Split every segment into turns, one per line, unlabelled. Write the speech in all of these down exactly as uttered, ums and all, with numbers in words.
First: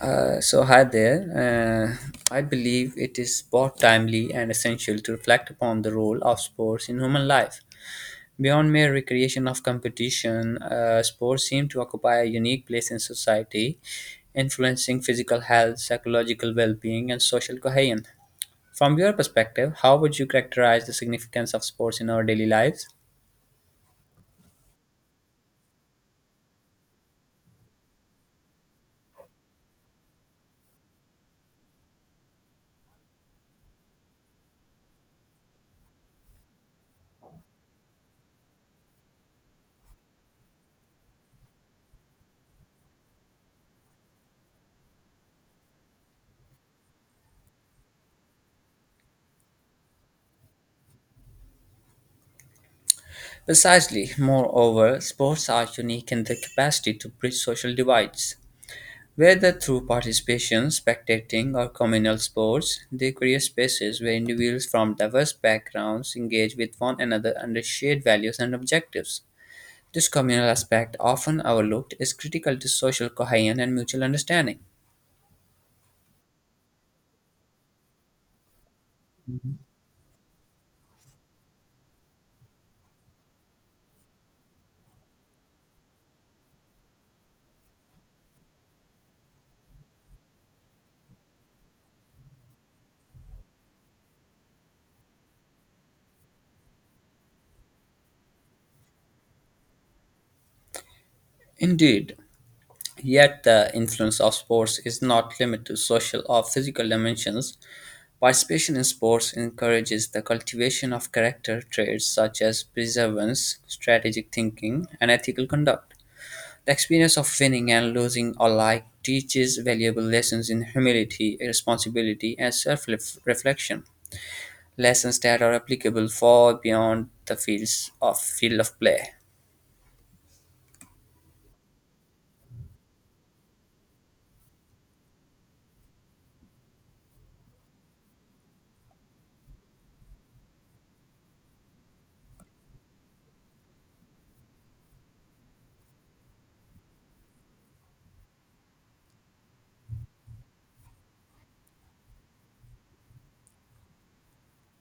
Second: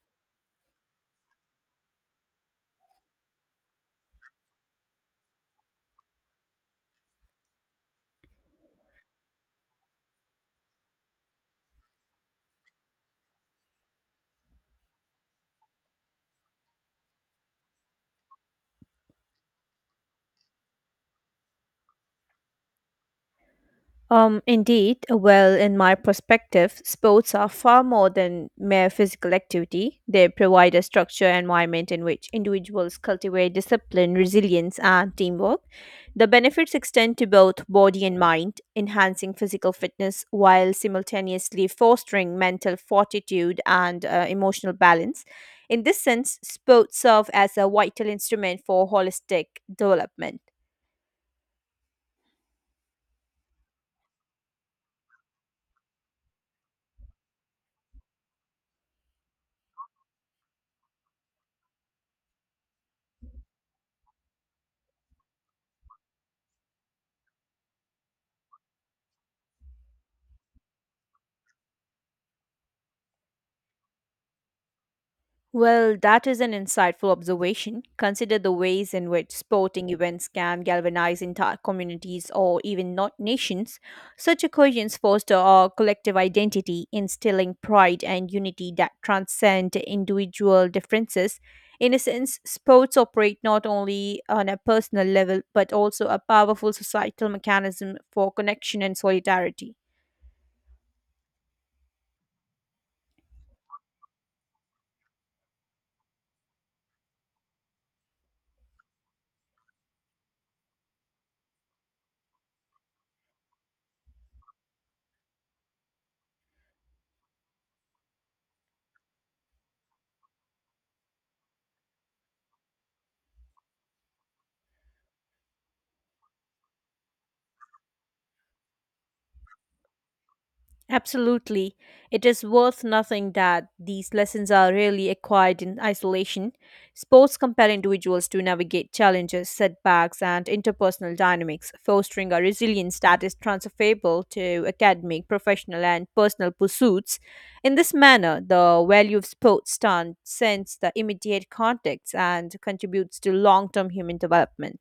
Uh, so, hi there. Uh, I believe it is both timely and essential to reflect upon the role of sports in human life. Beyond mere recreation of competition, uh, sports seem to occupy a unique place in society, influencing physical health, psychological well being, and social cohesion. From your perspective, how would you characterize the significance of sports in our daily lives?
Um, indeed, well, in my perspective, sports are far more than mere physical activity. They provide a structure and environment in which individuals cultivate discipline, resilience, and teamwork. The benefits extend to both body and mind, enhancing physical fitness while simultaneously fostering mental fortitude and uh, emotional balance. In this sense, sports serve as a vital instrument for holistic development.
Precisely. Moreover, sports are unique in their capacity to bridge social divides. Whether through participation, spectating, or communal sports, they create spaces where individuals from diverse backgrounds engage with one another under shared values and objectives. This communal aspect, often overlooked, is critical to social cohesion and mutual understanding.
Well, that is an insightful observation. Consider the ways in which sporting events can galvanize entire communities or even not nations. Such occasions foster our collective identity, instilling pride and unity that transcend individual differences. In a sense, sports operate not only on a personal level but also a powerful societal mechanism for connection and solidarity.
Indeed, yet the influence of sports is not limited to social or physical dimensions. Participation in sports encourages the cultivation of character traits such as perseverance, strategic thinking, and ethical conduct. The experience of winning and losing alike teaches valuable lessons in humility, responsibility, and self reflection. Lessons that are applicable far beyond the fields of field of play.
Absolutely. It is worth nothing that these lessons are rarely acquired in isolation. Sports compel individuals to navigate challenges, setbacks, and interpersonal dynamics, fostering a resilience that is transferable to academic, professional, and personal pursuits. In this manner, the value of sports transcends the immediate context and contributes to long term human development.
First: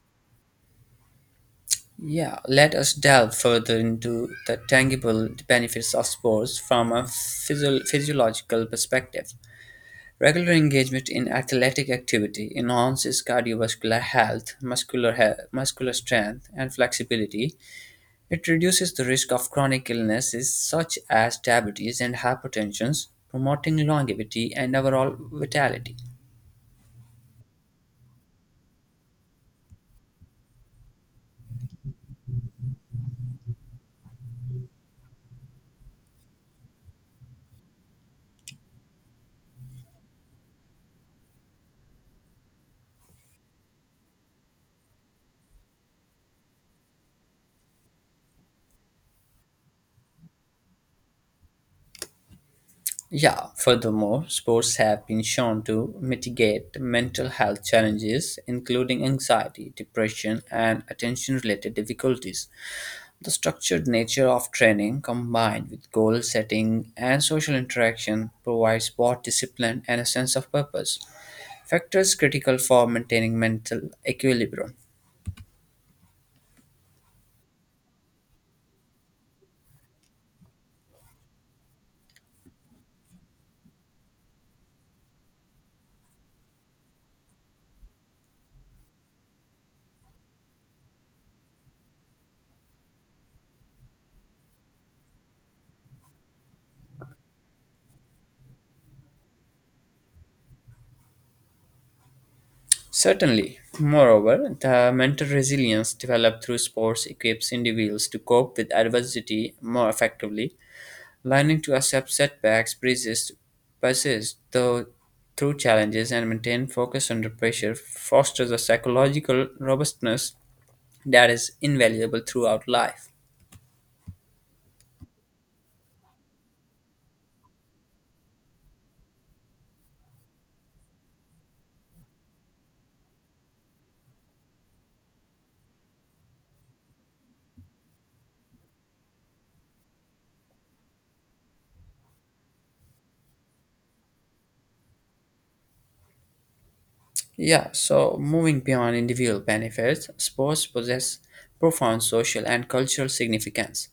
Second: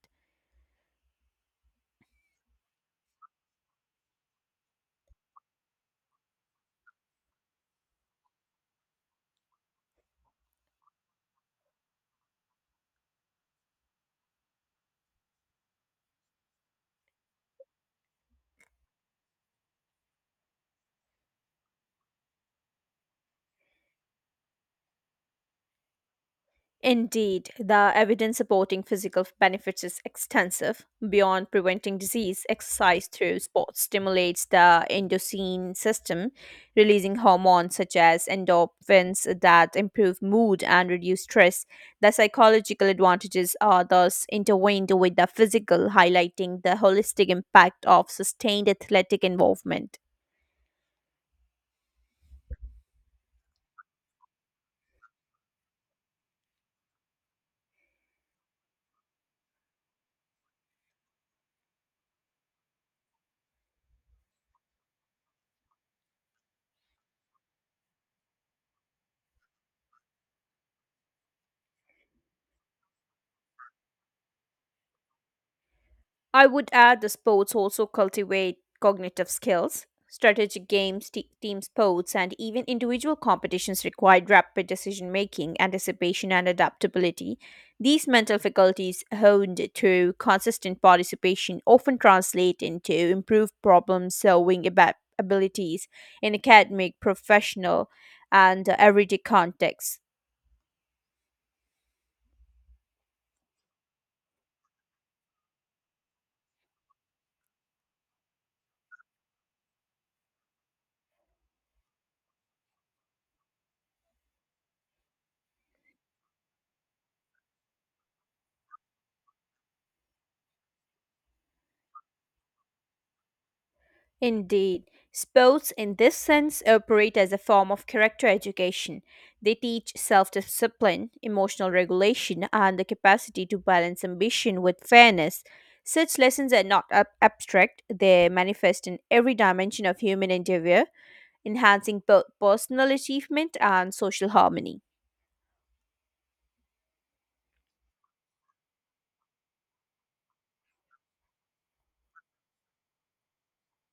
Yeah, let us delve further into the tangible benefits of sports from a physio- physiological perspective. Regular engagement in athletic activity enhances cardiovascular health, muscular, he- muscular strength, and flexibility. It reduces the risk of chronic illnesses such as diabetes and hypertension, promoting longevity and overall vitality.
Indeed, the evidence supporting physical benefits is extensive. Beyond preventing disease, exercise through sports stimulates the endocene system, releasing hormones such as endorphins that improve mood and reduce stress. The psychological advantages are thus intertwined with the physical, highlighting the holistic impact of sustained athletic involvement.
Yeah, furthermore, sports have been shown to mitigate mental health challenges, including anxiety, depression, and attention related difficulties. The structured nature of training, combined with goal setting and social interaction, provides both discipline and a sense of purpose, factors critical for maintaining mental equilibrium.
I would add the sports also cultivate cognitive skills. Strategic games, te- team sports, and even individual competitions require rapid decision making, anticipation, and adaptability. These mental faculties honed through consistent participation often translate into improved problem solving aba- abilities in academic, professional, and uh, everyday contexts.
Certainly. Moreover, the mental resilience developed through sports equips individuals to cope with adversity more effectively. Learning to accept setbacks, persist, persist though, through challenges, and maintain focus under pressure fosters a psychological robustness that is invaluable throughout life.
Indeed, sports in this sense operate as a form of character education. They teach self discipline, emotional regulation, and the capacity to balance ambition with fairness. Such lessons are not ab- abstract, they manifest in every dimension of human endeavor, enhancing both personal achievement and social harmony.
Yeah, so moving beyond individual benefits, sports possess profound social and cultural significance.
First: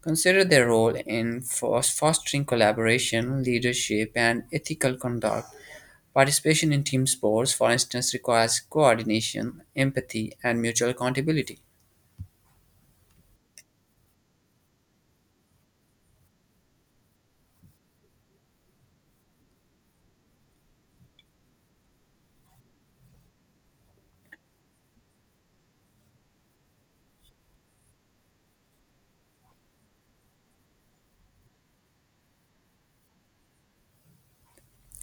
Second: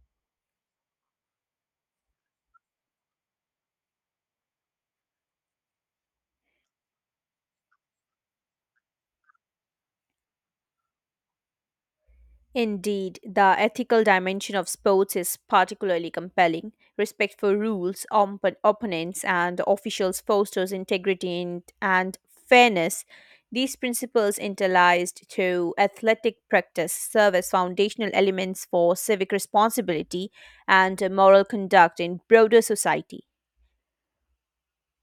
Consider their role in fos- fostering collaboration, leadership, and ethical conduct. Participation in team sports, for instance, requires coordination, empathy, and mutual accountability.
Indeed, the ethical dimension of sports is particularly compelling. Respect for rules, op- opponents, and officials fosters integrity and, and fairness. These principles, interlaced through athletic practice, serve as foundational elements for civic responsibility and moral conduct in broader society.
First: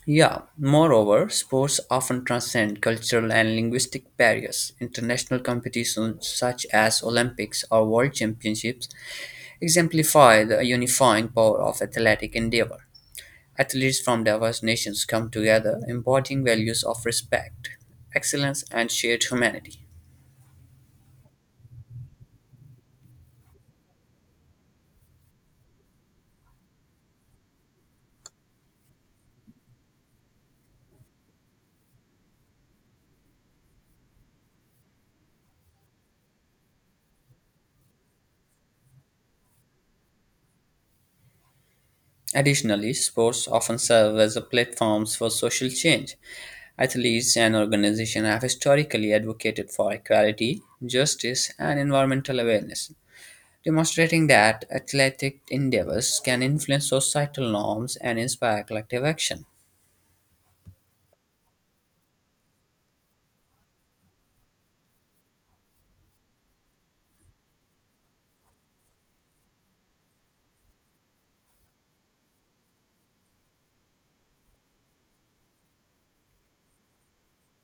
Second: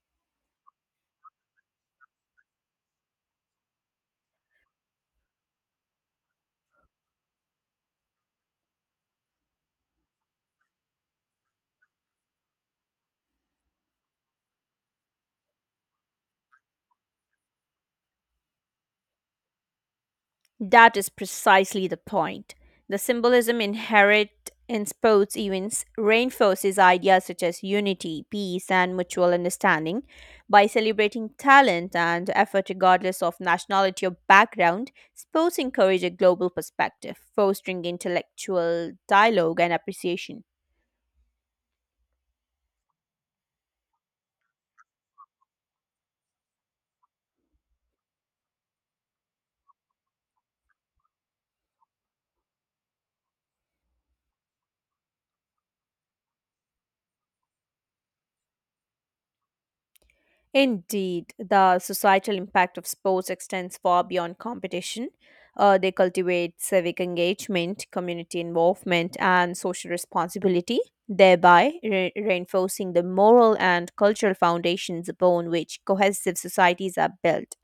Yeah, moreover, sports often transcend cultural and linguistic barriers. International competitions such as Olympics or World Championships exemplify the unifying power of athletic endeavor. Athletes from diverse nations come together, embodying values of respect, excellence, and shared humanity.
That is precisely the point. The symbolism inherent in sports events reinforces ideas such as unity, peace, and mutual understanding. By celebrating talent and effort regardless of nationality or background, sports encourage a global perspective, fostering intellectual dialogue and appreciation.
Additionally, sports often serve as a platforms for social change. Athletes and organizations have historically advocated for equality, justice, and environmental awareness, demonstrating that athletic endeavors can influence societal norms and inspire collective action.
Indeed, the societal impact of sports extends far beyond competition. Uh, they cultivate civic engagement, community involvement, and social responsibility, thereby re- reinforcing the moral and cultural foundations upon which cohesive societies are built.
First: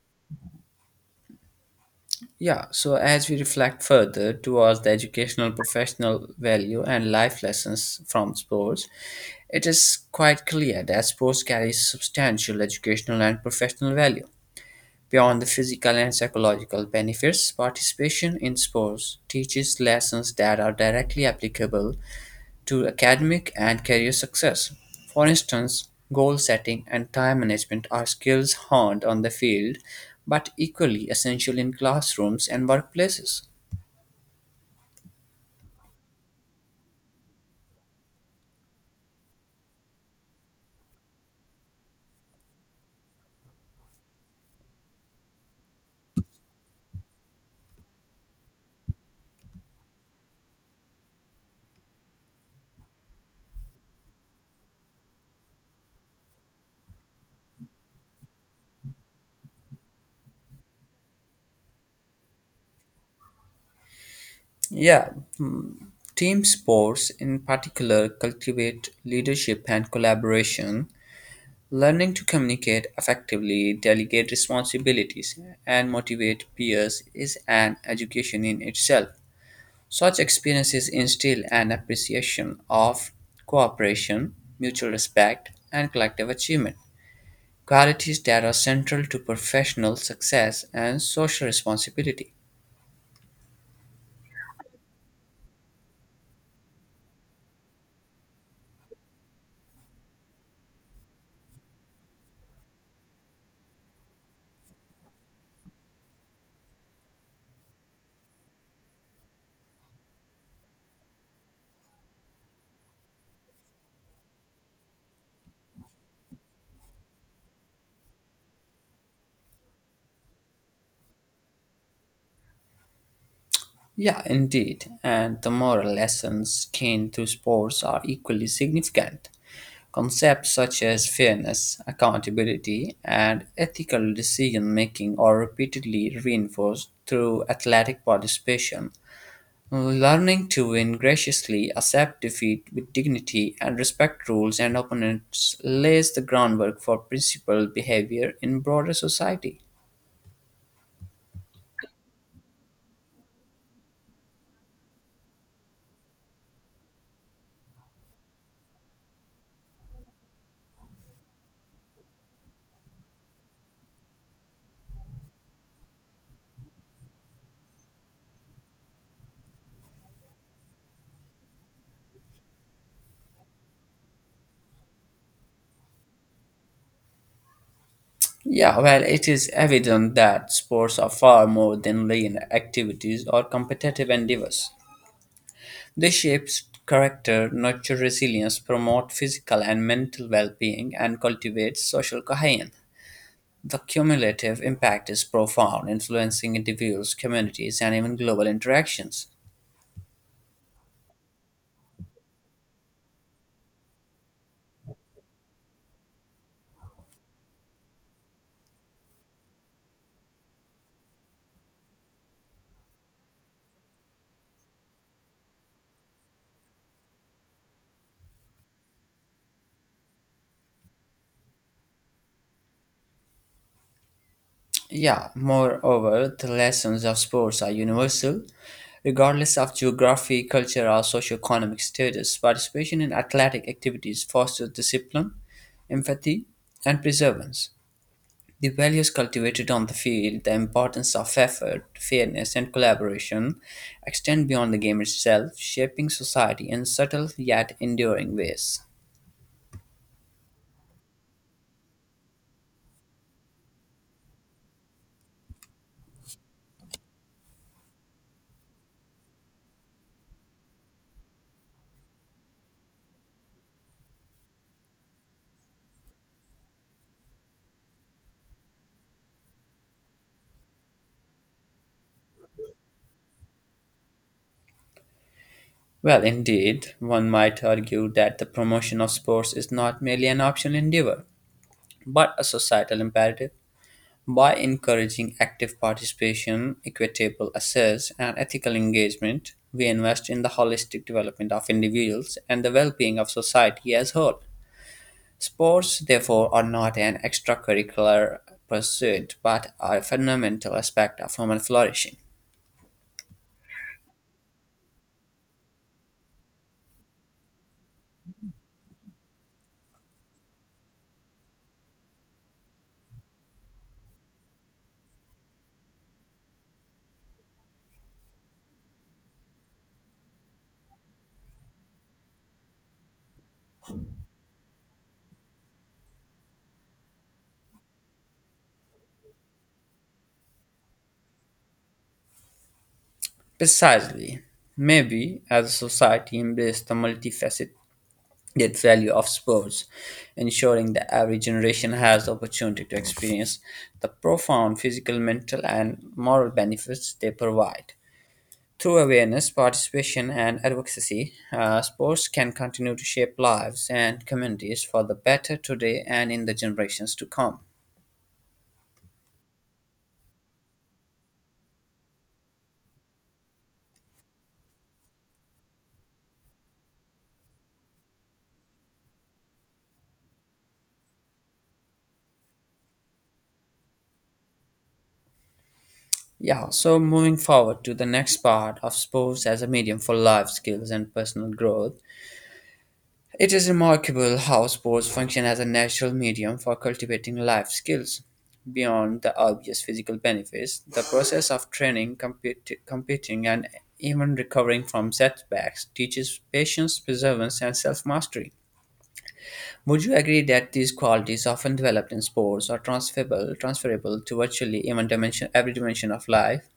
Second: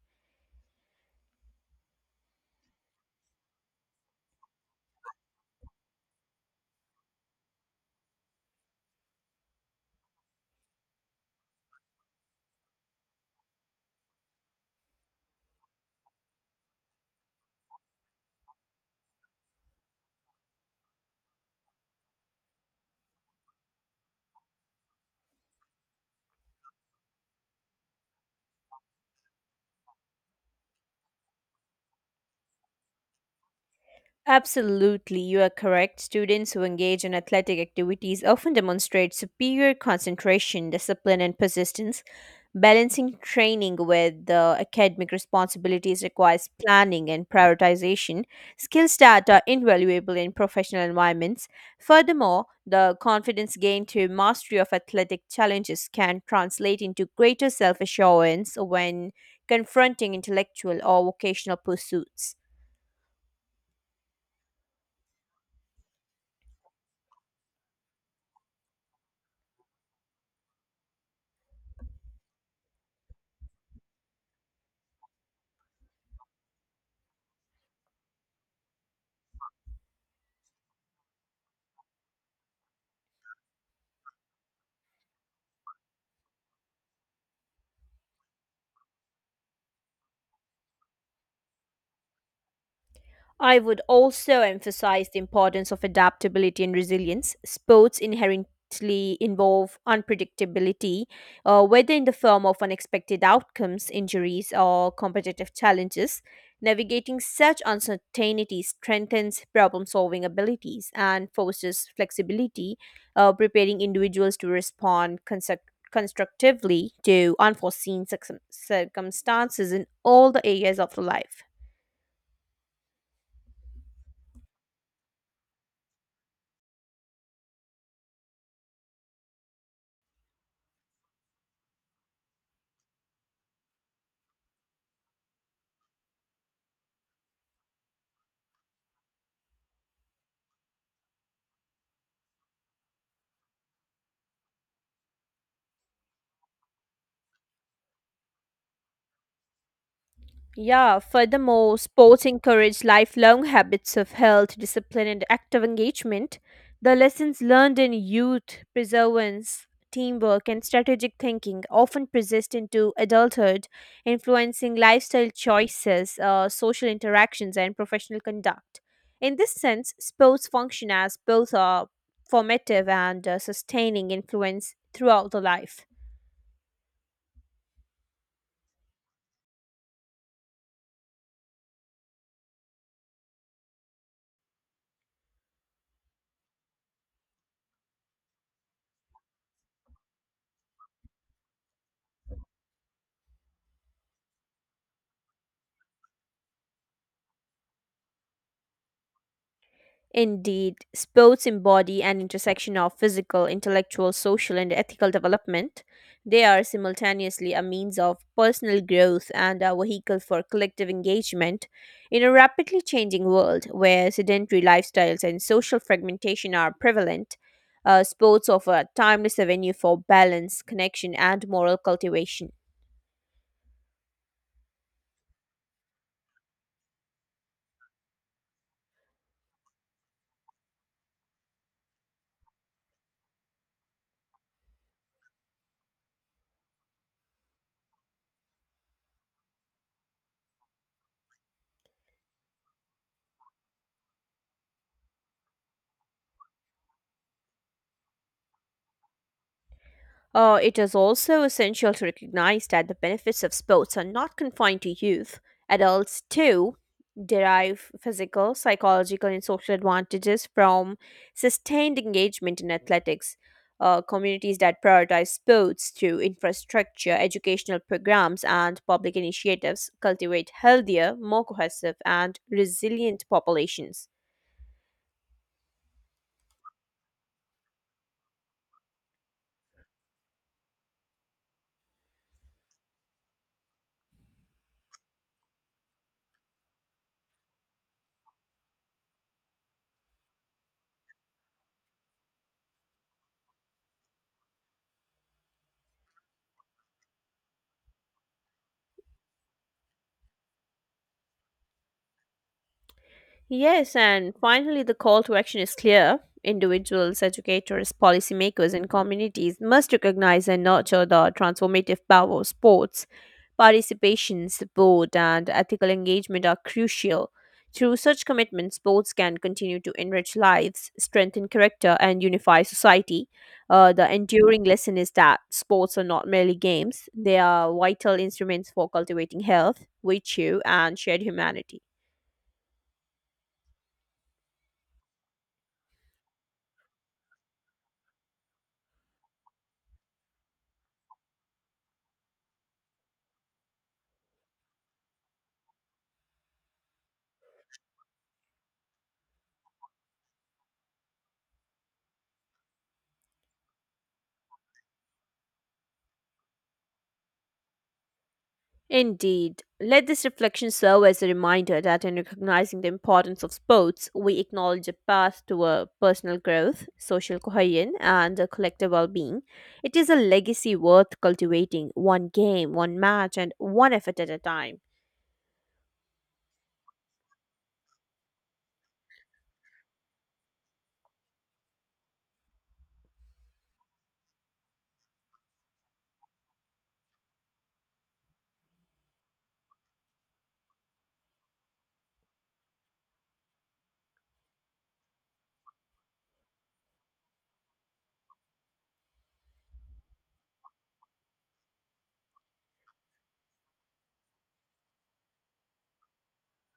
Yeah, so as we reflect further towards the educational, professional value, and life lessons from sports, it is quite clear that sports carries substantial educational and professional value. Beyond the physical and psychological benefits, participation in sports teaches lessons that are directly applicable to academic and career success. For instance, goal setting and time management are skills honed on the field but equally essential in classrooms and workplaces.
Absolutely, you are correct. Students who engage in athletic activities often demonstrate superior concentration, discipline, and persistence. Balancing training with the academic responsibilities requires planning and prioritization, skills that are invaluable in professional environments. Furthermore, the confidence gained through mastery of athletic challenges can translate into greater self assurance when confronting intellectual or vocational pursuits.
Yeah, mm, team sports in particular cultivate leadership and collaboration. Learning to communicate effectively, delegate responsibilities, and motivate peers is an education in itself. Such experiences instill an appreciation of cooperation, mutual respect, and collective achievement, qualities that are central to professional success and social responsibility.
I would also emphasize the importance of adaptability and resilience. Sports inherently involve unpredictability, uh, whether in the form of unexpected outcomes, injuries, or competitive challenges. Navigating such uncertainty strengthens problem solving abilities and fosters flexibility, uh, preparing individuals to respond construct- constructively to unforeseen circum- circumstances in all the areas of life.
Yeah, indeed. And the moral lessons gained through sports are equally significant. Concepts such as fairness, accountability, and ethical decision making are repeatedly reinforced through athletic participation. Learning to win graciously, accept defeat with dignity, and respect rules and opponents lays the groundwork for principled behavior in broader society.
Yeah, furthermore, sports encourage lifelong habits of health, discipline, and active engagement. The lessons learned in youth, perseverance, teamwork, and strategic thinking often persist into adulthood, influencing lifestyle choices, uh, social interactions, and professional conduct. In this sense, sports function as both a formative and uh, sustaining influence throughout the life.
Yeah, well, it is evident that sports are far more than lean activities or competitive endeavors. They shape character, nurture resilience, promote physical and mental well being, and cultivate social cohesion. The cumulative impact is profound, influencing individuals, communities, and even global interactions.
Indeed, sports embody an intersection of physical, intellectual, social, and ethical development. They are simultaneously a means of personal growth and a vehicle for collective engagement in a rapidly changing world where sedentary lifestyles and social fragmentation are prevalent. Uh, sports offer a timeless avenue for balance, connection, and moral cultivation.
Yeah, moreover, the lessons of sports are universal. Regardless of geography, culture, or socioeconomic status, participation in athletic activities fosters discipline, empathy, and perseverance. The values cultivated on the field, the importance of effort, fairness, and collaboration, extend beyond the game itself, shaping society in subtle yet enduring ways.
Uh, it is also essential to recognize that the benefits of sports are not confined to youth. Adults, too, derive physical, psychological, and social advantages from sustained engagement in athletics. Uh, communities that prioritize sports through infrastructure, educational programs, and public initiatives cultivate healthier, more cohesive, and resilient populations.
Well, indeed, one might argue that the promotion of sports is not merely an optional endeavor, but a societal imperative. By encouraging active participation, equitable access, and ethical engagement, we invest in the holistic development of individuals and the well being of society as a whole. Sports, therefore, are not an extracurricular pursuit but are a fundamental aspect of human flourishing.
Yes, and finally, the call to action is clear. Individuals, educators, policymakers, and communities must recognize and nurture the transformative power of sports. Participation, support, and ethical engagement are crucial. Through such commitment, sports can continue to enrich lives, strengthen character, and unify society. Uh, the enduring lesson is that sports are not merely games, they are vital instruments for cultivating health, virtue, and shared humanity.
Precisely. Maybe as a society embraces the multifaceted that value of sports, ensuring that every generation has the opportunity to experience the profound physical, mental, and moral benefits they provide. Through awareness, participation, and advocacy, uh, sports can continue to shape lives and communities for the better today and in the generations to come.
Indeed. Let this reflection serve as a reminder that in recognizing the importance of sports, we acknowledge a path toward personal growth, social cohesion, and a collective well being. It is a legacy worth cultivating, one game, one match, and one effort at a time.
Yeah, so moving forward to the next part of sports as a medium for life skills and personal growth, it is remarkable how sports function as a natural medium for cultivating life skills. Beyond the obvious physical benefits, the process of training, competi- competing, and even recovering from setbacks teaches patience, perseverance, and self mastery. Would you agree that these qualities often developed in sports are transferable, transferable to virtually even dimension, every dimension of life?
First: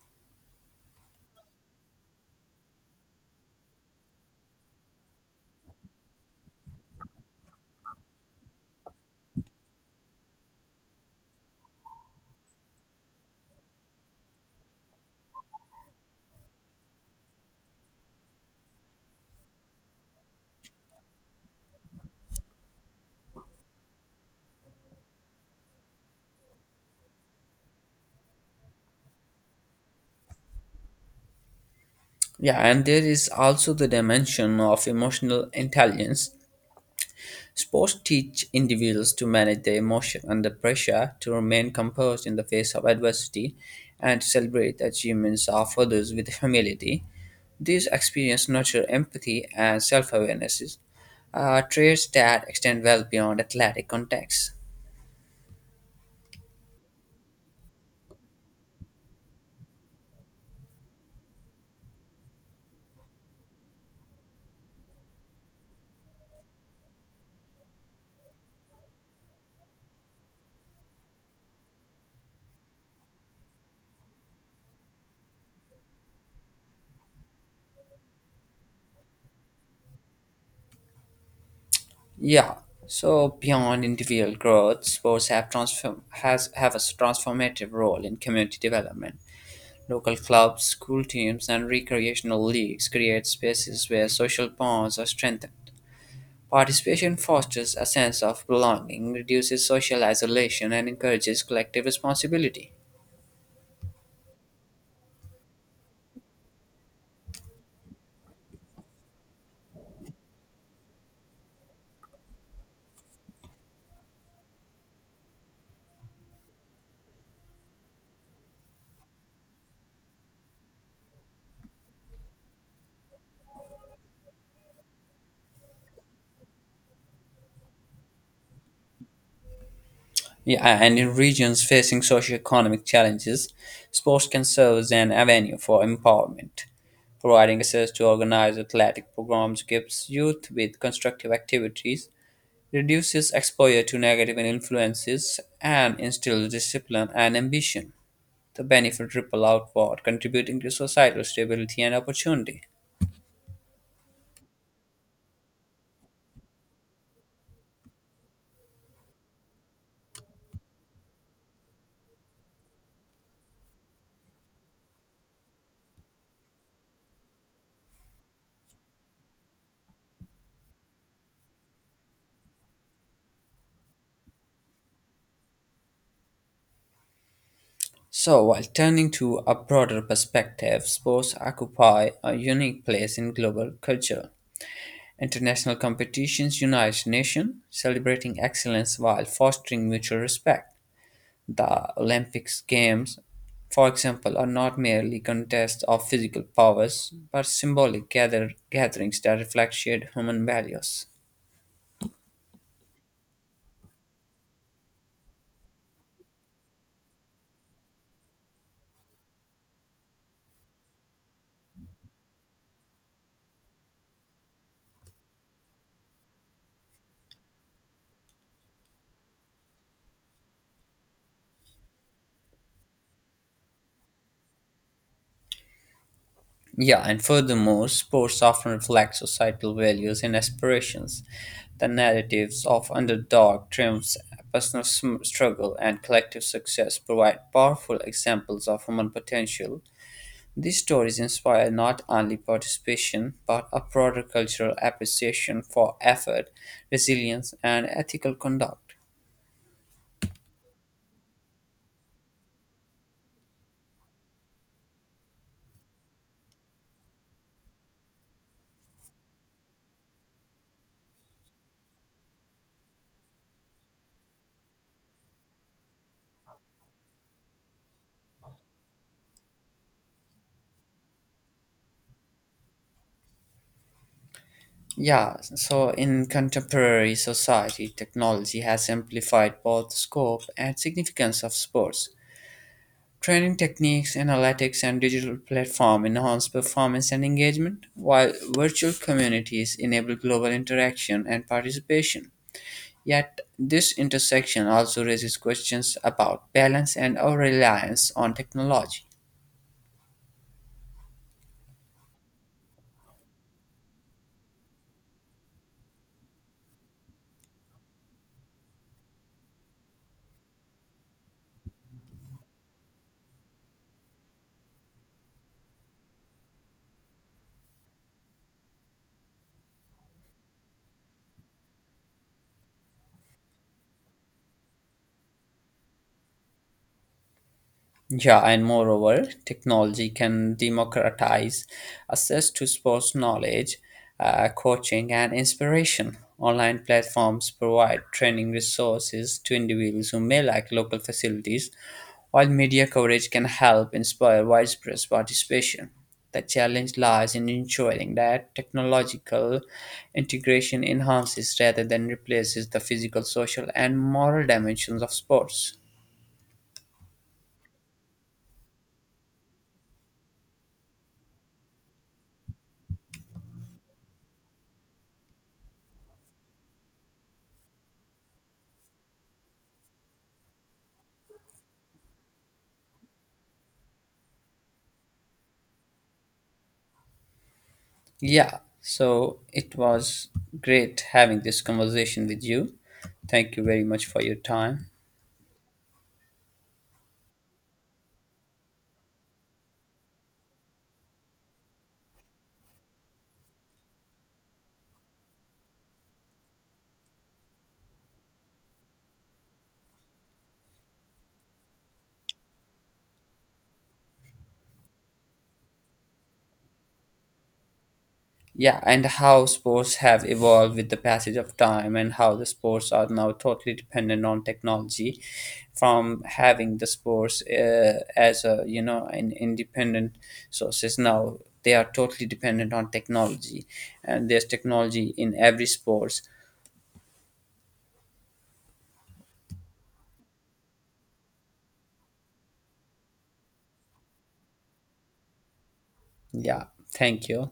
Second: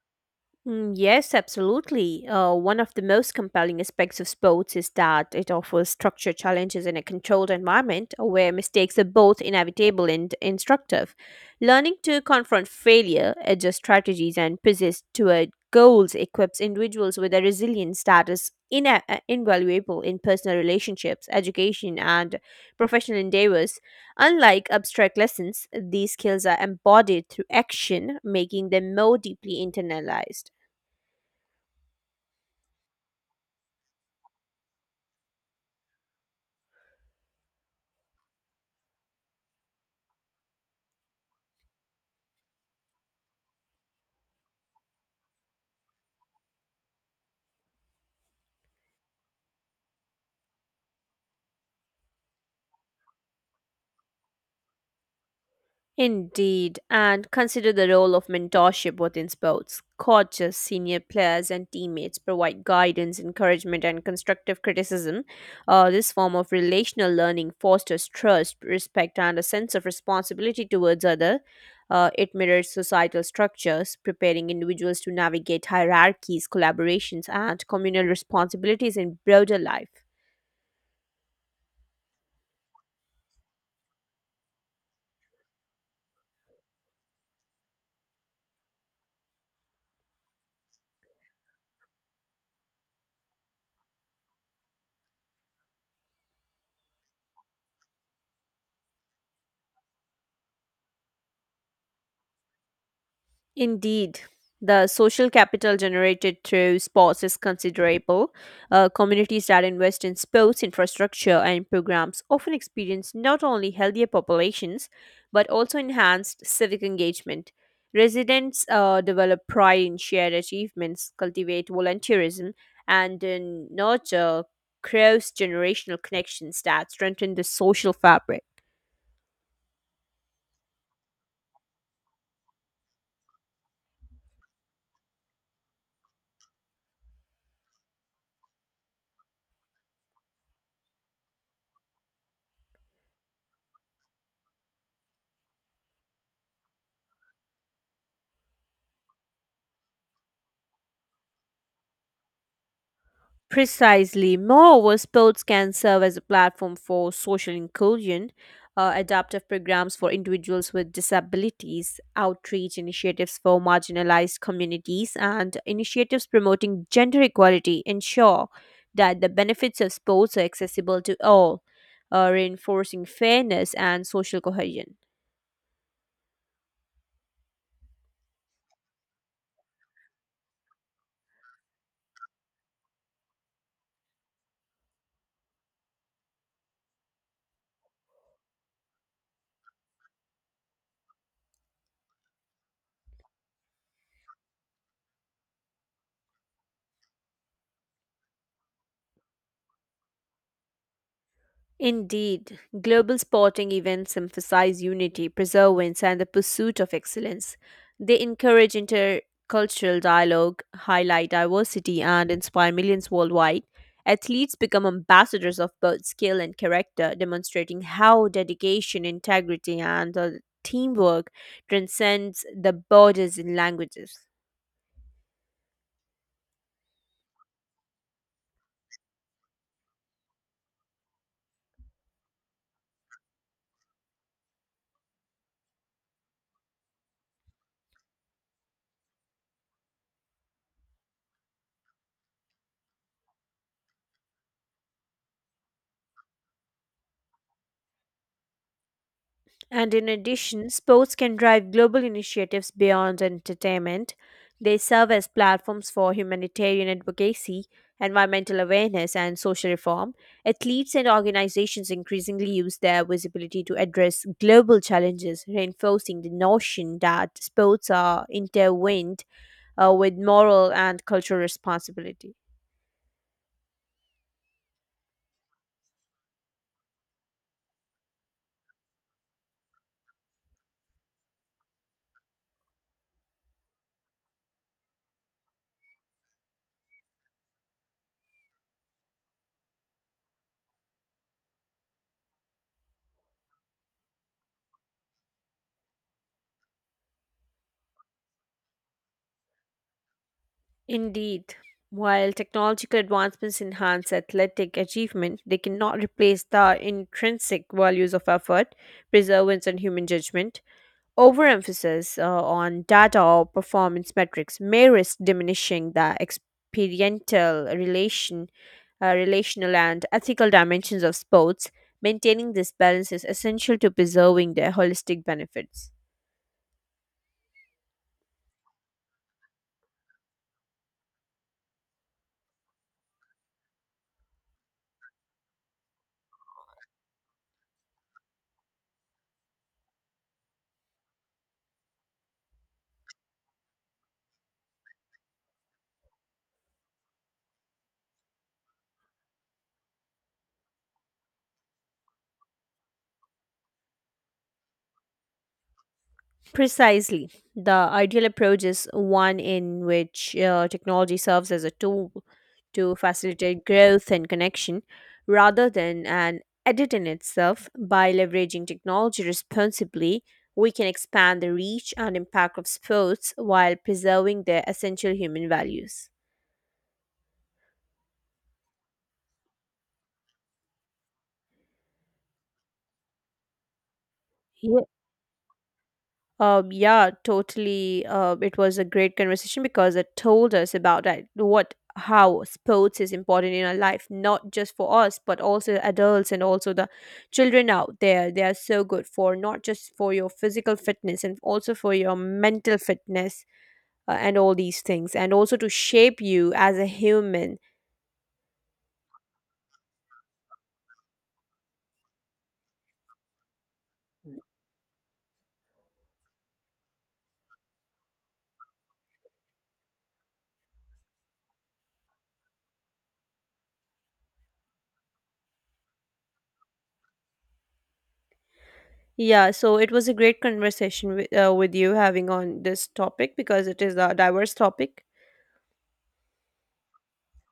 Mm, yes, absolutely. Uh, one of the most compelling aspects of sports is that it offers structured challenges in a controlled environment where mistakes are both inevitable and instructive. Learning to confront failure, adjust strategies, and persist toward goals equips individuals with a resilience that is ina- uh, invaluable in personal relationships, education, and professional endeavors. Unlike abstract lessons, these skills are embodied through action, making them more deeply internalized.
Yeah, and there is also the dimension of emotional intelligence. Sports teach individuals to manage their emotion under pressure, to remain composed in the face of adversity, and to celebrate the achievements of others with humility. These experiences nurture empathy and self awareness, uh, traits that extend well beyond athletic contexts.
Indeed, and consider the role of mentorship within sports. Coaches, senior players, and teammates provide guidance, encouragement, and constructive criticism. Uh, this form of relational learning fosters trust, respect, and a sense of responsibility towards others. Uh, it mirrors societal structures, preparing individuals to navigate hierarchies, collaborations, and communal responsibilities in broader life.
Yeah. So beyond individual growth, sports have transform has have a transformative role in community development. Local clubs, school teams, and recreational leagues create spaces where social bonds are strengthened. Participation fosters a sense of belonging, reduces social isolation, and encourages collective responsibility.
Indeed, the social capital generated through sports is considerable. Uh, communities that invest in sports infrastructure and programs often experience not only healthier populations but also enhanced civic engagement. Residents uh, develop pride in shared achievements, cultivate volunteerism, and uh, nurture cross generational connections that strengthen the social fabric.
Yeah, and in regions facing socioeconomic challenges, sports can serve as an avenue for empowerment. Providing access to organized athletic programs gives youth with constructive activities, reduces exposure to negative influences, and instills discipline and ambition. The benefits ripple outward, contributing to societal stability and opportunity.
Precisely. Moreover, sports can serve as a platform for social inclusion, uh, adaptive programs for individuals with disabilities, outreach initiatives for marginalized communities, and initiatives promoting gender equality ensure that the benefits of sports are accessible to all, uh, reinforcing fairness and social cohesion.
So, while turning to a broader perspective, sports occupy a unique place in global culture. International competitions unite nations, celebrating excellence while fostering mutual respect. The Olympics Games, for example, are not merely contests of physical powers, but symbolic gather- gatherings that reflect shared human values.
Indeed, global sporting events emphasize unity, perseverance, and the pursuit of excellence. They encourage intercultural dialogue, highlight diversity, and inspire millions worldwide. Athletes become ambassadors of both skill and character, demonstrating how dedication, integrity, and uh, teamwork transcends the borders and languages.
Yeah, and furthermore, sports often reflect societal values and aspirations. The narratives of underdog triumphs, personal sm- struggle, and collective success provide powerful examples of human potential. These stories inspire not only participation but a broader cultural appreciation for effort, resilience, and ethical conduct.
And in addition, sports can drive global initiatives beyond entertainment. They serve as platforms for humanitarian advocacy, environmental awareness, and social reform. Athletes and organizations increasingly use their visibility to address global challenges, reinforcing the notion that sports are intertwined uh, with moral and cultural responsibility.
Yeah, so in contemporary society, technology has amplified both the scope and significance of sports. Training techniques, analytics, and digital platform enhance performance and engagement, while virtual communities enable global interaction and participation. Yet, this intersection also raises questions about balance and our reliance on technology.
Indeed. While technological advancements enhance athletic achievement, they cannot replace the intrinsic values of effort, perseverance, and human judgment. Overemphasis uh, on data or performance metrics may risk diminishing the experiential relation, uh, relational, and ethical dimensions of sports. Maintaining this balance is essential to preserving their holistic benefits.
Yeah, and moreover, technology can democratize access to sports knowledge, uh, coaching, and inspiration. Online platforms provide training resources to individuals who may lack local facilities, while media coverage can help inspire widespread participation. The challenge lies in ensuring that technological integration enhances rather than replaces the physical, social, and moral dimensions of sports.
Precisely. The ideal approach is one in which uh, technology serves as a tool to facilitate growth and connection rather than an edit in itself. By leveraging technology responsibly, we can expand the reach and impact of sports while preserving their essential human values.
Yeah, so it was great having this conversation with you. Thank you very much for your
Yeah.
time.
Um, yeah, totally. Uh, it was a great conversation because it told us about that, what how sports is important in our life, not just for us, but also adults and also the children out there. They are so good for not just for your physical fitness and also for your mental fitness uh, and all these things, and also to shape you as a human.
Yeah, and how sports have evolved with the passage of time, and how the sports are now totally dependent on technology. From having the sports uh, as a you know an independent sources now they are totally dependent on technology, and there's technology in every sports.
Yeah, so it was a great conversation with, uh, with you having on this topic because it is a diverse topic.
Yeah, thank you.